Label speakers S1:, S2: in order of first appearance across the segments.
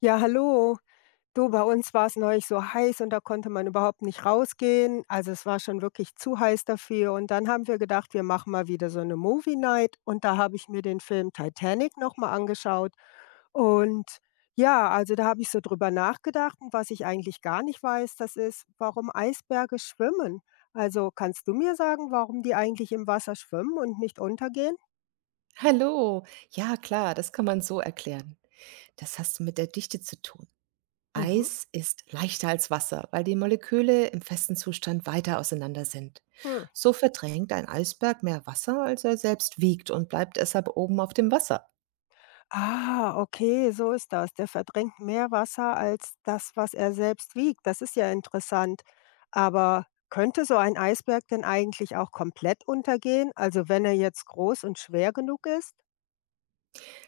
S1: Ja, hallo. Du, bei uns war es neulich so heiß und da konnte man überhaupt nicht rausgehen. Also es war schon wirklich zu heiß dafür. Und dann haben wir gedacht, wir machen mal wieder so eine Movie Night. Und da habe ich mir den Film Titanic nochmal angeschaut. Und ja, also da habe ich so drüber nachgedacht. Und was ich eigentlich gar nicht weiß, das ist, warum Eisberge schwimmen. Also kannst du mir sagen, warum die eigentlich im Wasser schwimmen und nicht untergehen?
S2: Hallo. Ja klar, das kann man so erklären. Das hast du mit der Dichte zu tun.
S1: Mhm.
S2: Eis ist leichter als Wasser, weil die Moleküle im festen Zustand weiter auseinander sind.
S1: Hm.
S2: So verdrängt ein Eisberg mehr Wasser, als er selbst wiegt und bleibt deshalb oben auf dem Wasser.
S1: Ah, okay, so ist das. Der verdrängt mehr Wasser als das, was er selbst wiegt. Das ist ja interessant. Aber könnte so ein Eisberg denn eigentlich auch komplett untergehen? Also wenn er jetzt groß und schwer genug ist?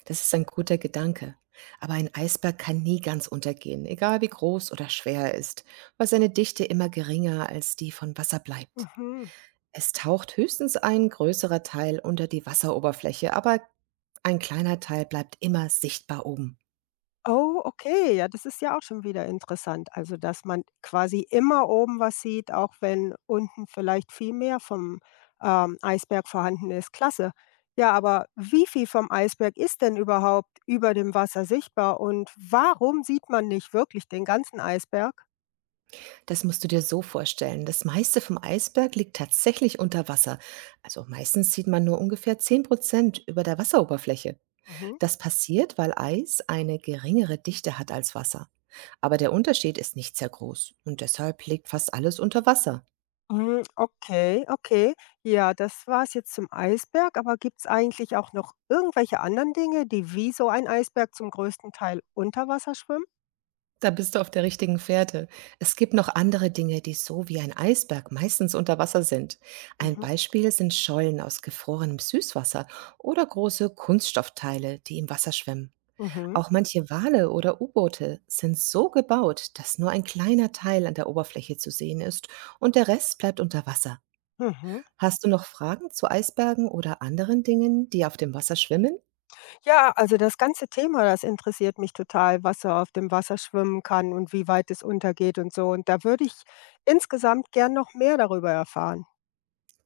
S2: Das ist ein guter Gedanke. Aber ein Eisberg kann nie ganz untergehen, egal wie groß oder schwer er ist, weil seine Dichte immer geringer als die von Wasser bleibt.
S1: Mhm.
S2: Es taucht höchstens ein größerer Teil unter die Wasseroberfläche, aber ein kleiner Teil bleibt immer sichtbar oben.
S1: Oh, okay, ja, das ist ja auch schon wieder interessant. Also, dass man quasi immer oben was sieht, auch wenn unten vielleicht viel mehr vom Eisberg vorhanden ist. Klasse. Ja, aber wie viel vom Eisberg ist denn überhaupt über dem Wasser sichtbar und warum sieht man nicht wirklich den ganzen Eisberg?
S2: Das musst du dir so vorstellen. Das meiste vom Eisberg liegt tatsächlich unter Wasser. Also meistens sieht man nur ungefähr 10% über der Wasseroberfläche.
S1: Mhm.
S2: Das passiert, weil Eis eine geringere Dichte hat als Wasser. Aber der Unterschied ist nicht sehr groß und deshalb liegt fast alles unter Wasser.
S1: Hm, okay, okay. Ja, das war's jetzt zum Eisberg, aber gibt's eigentlich auch noch irgendwelche anderen Dinge, die wie so ein Eisberg zum größten Teil unter Wasser schwimmen?
S2: Da bist du auf der richtigen Fährte. Es gibt noch andere Dinge, die so wie ein Eisberg meistens unter Wasser sind. Ein
S1: Mhm,
S2: Beispiel sind Schollen aus gefrorenem Süßwasser oder große Kunststoffteile, die im Wasser schwimmen.
S1: mhm.
S2: Auch manche Wale oder U-Boote sind so gebaut, dass nur ein kleiner Teil an der Oberfläche zu sehen ist und der Rest bleibt unter Wasser.
S1: Mhm.
S2: Hast du noch Fragen zu Eisbergen oder anderen Dingen, die auf dem Wasser schwimmen?
S1: Ja, also das ganze Thema, das interessiert mich total, was er auf dem Wasser schwimmen kann und wie weit es untergeht und so. Und da würde ich insgesamt gern noch mehr darüber erfahren.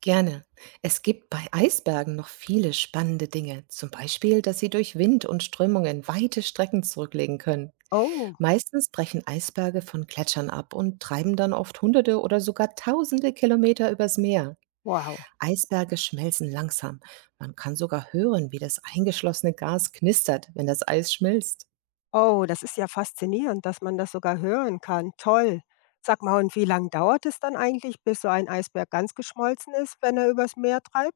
S2: Gerne. Es gibt bei Eisbergen noch viele spannende Dinge. Zum Beispiel, dass sie durch Wind und Strömungen weite Strecken zurücklegen können.
S1: Oh,
S2: Meistens brechen Eisberge von Gletschern ab und treiben dann oft hunderte oder sogar tausende Kilometer übers Meer.
S1: wow.
S2: Eisberge schmelzen langsam. Man kann sogar hören, wie das eingeschlossene Gas knistert, wenn das Eis schmilzt.
S1: Oh, das ist ja faszinierend, dass man das sogar hören kann. Toll. Sag mal, und wie lange dauert es dann eigentlich, bis so ein Eisberg ganz geschmolzen ist, wenn er übers Meer treibt?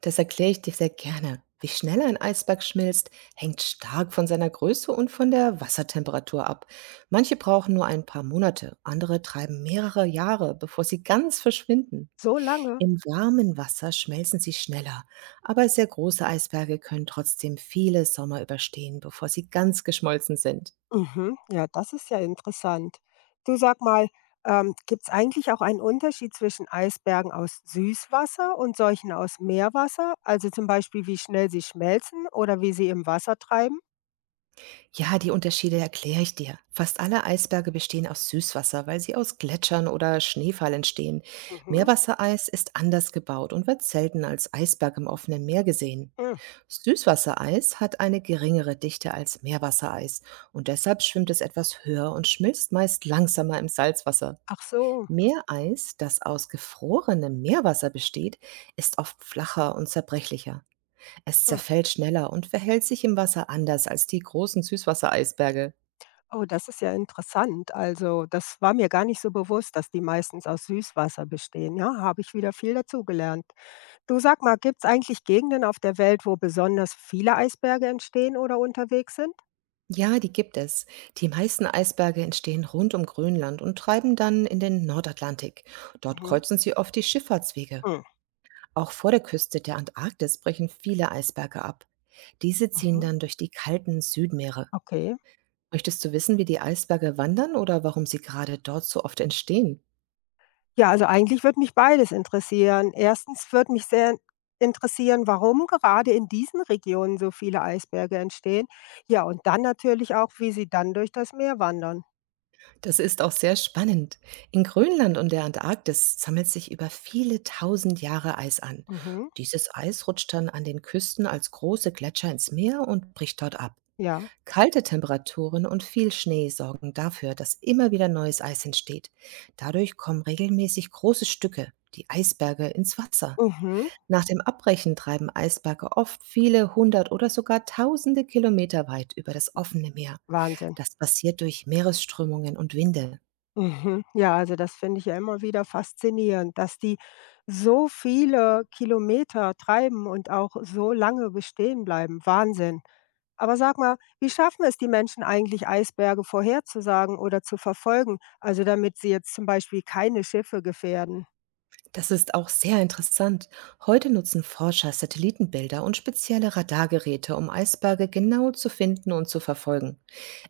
S2: Das erkläre ich dir sehr gerne. Wie schnell ein Eisberg schmilzt, hängt stark von seiner Größe und von der Wassertemperatur ab. Manche brauchen nur ein paar Monate, andere treiben mehrere Jahre, bevor sie ganz verschwinden.
S1: So lange?
S2: Im warmen Wasser schmelzen sie schneller, aber sehr große Eisberge können trotzdem viele Sommer überstehen, bevor sie ganz geschmolzen sind.
S1: Mhm. Ja, das ist ja interessant. Du sag mal, gibt es eigentlich auch einen Unterschied zwischen Eisbergen aus Süßwasser und solchen aus Meerwasser? Also zum Beispiel, wie schnell sie schmelzen oder wie sie im Wasser treiben?
S2: Ja, die Unterschiede erkläre ich dir. Fast alle Eisberge bestehen aus Süßwasser, weil sie aus Gletschern oder Schneefall entstehen.
S1: Mhm.
S2: Meerwassereis ist anders gebaut und wird selten als Eisberg im offenen Meer gesehen.
S1: Mhm.
S2: Süßwassereis hat eine geringere Dichte als Meerwassereis und deshalb schwimmt es etwas höher und schmilzt meist langsamer im Salzwasser.
S1: Ach so.
S2: Meereis, das aus gefrorenem Meerwasser besteht, ist oft flacher und zerbrechlicher. Es
S1: Mhm.
S2: zerfällt schneller und verhält sich im Wasser anders als die großen Süßwassereisberge.
S1: Oh, das ist ja interessant. Also das war mir gar nicht so bewusst, dass die meistens aus Süßwasser bestehen. Ja, habe ich wieder viel dazugelernt. Du sag mal, gibt es eigentlich Gegenden auf der Welt, wo besonders viele Eisberge entstehen oder unterwegs sind?
S2: Ja, die gibt es. Die meisten Eisberge entstehen rund um Grönland und treiben dann in den Nordatlantik. Dort
S1: Mhm.
S2: kreuzen sie oft die Schifffahrtswege.
S1: Mhm.
S2: Auch vor der Küste der Antarktis brechen viele Eisberge ab. Diese ziehen
S1: Mhm.
S2: dann durch die kalten Südmeere.
S1: Okay.
S2: Möchtest du wissen, wie die Eisberge wandern oder warum sie gerade dort so oft entstehen?
S1: Ja, also eigentlich würde mich beides interessieren. Erstens würde mich sehr interessieren, warum gerade in diesen Regionen so viele Eisberge entstehen. Ja, und dann natürlich auch, wie sie dann durch das Meer wandern.
S2: Das ist auch sehr spannend. In Grönland und der Antarktis sammelt sich über viele tausend Jahre Eis an.
S1: Mhm.
S2: Dieses Eis rutscht dann an den Küsten als große Gletscher ins Meer und bricht dort ab.
S1: Ja.
S2: Kalte Temperaturen und viel Schnee sorgen dafür, dass immer wieder neues Eis entsteht. Dadurch kommen regelmäßig große Stücke, die Eisberge, ins Wasser.
S1: Mhm.
S2: Nach dem Abbrechen treiben Eisberge oft viele hundert oder sogar tausende Kilometer weit über das offene Meer.
S1: Wahnsinn.
S2: Das passiert durch Meeresströmungen und Winde.
S1: Mhm. Ja, also das finde ich ja immer wieder faszinierend, dass die so viele Kilometer treiben und auch so lange bestehen bleiben. Wahnsinn. Aber sag mal, wie schaffen es die Menschen eigentlich, Eisberge vorherzusagen oder zu verfolgen? Also damit sie jetzt zum Beispiel keine Schiffe gefährden.
S2: Das ist auch sehr interessant. Heute nutzen Forscher Satellitenbilder und spezielle Radargeräte, um Eisberge genau zu finden und zu verfolgen.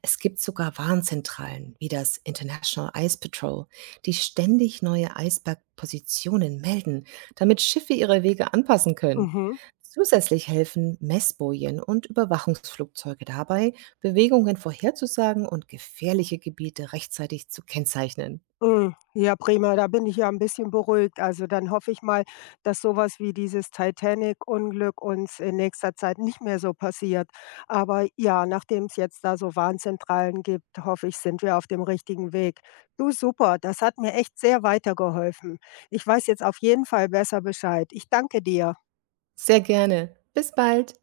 S2: Es gibt sogar Warnzentralen wie das International Ice Patrol, die ständig neue Eisbergpositionen melden, damit Schiffe ihre Wege anpassen können.
S1: Mhm.
S2: Zusätzlich helfen Messbojen und Überwachungsflugzeuge dabei, Bewegungen vorherzusagen und gefährliche Gebiete rechtzeitig zu kennzeichnen.
S1: Mm. Ja, prima, da bin ich ja ein bisschen beruhigt. Also, dann hoffe ich mal, dass sowas wie dieses Titanic-Unglück uns in nächster Zeit nicht mehr so passiert. Aber ja, nachdem es jetzt da so Warnzentralen gibt, hoffe ich, sind wir auf dem richtigen Weg. Du, super, das hat mir echt sehr weitergeholfen. Ich weiß jetzt auf jeden Fall besser Bescheid. Ich danke dir.
S2: Sehr gerne. Bis bald.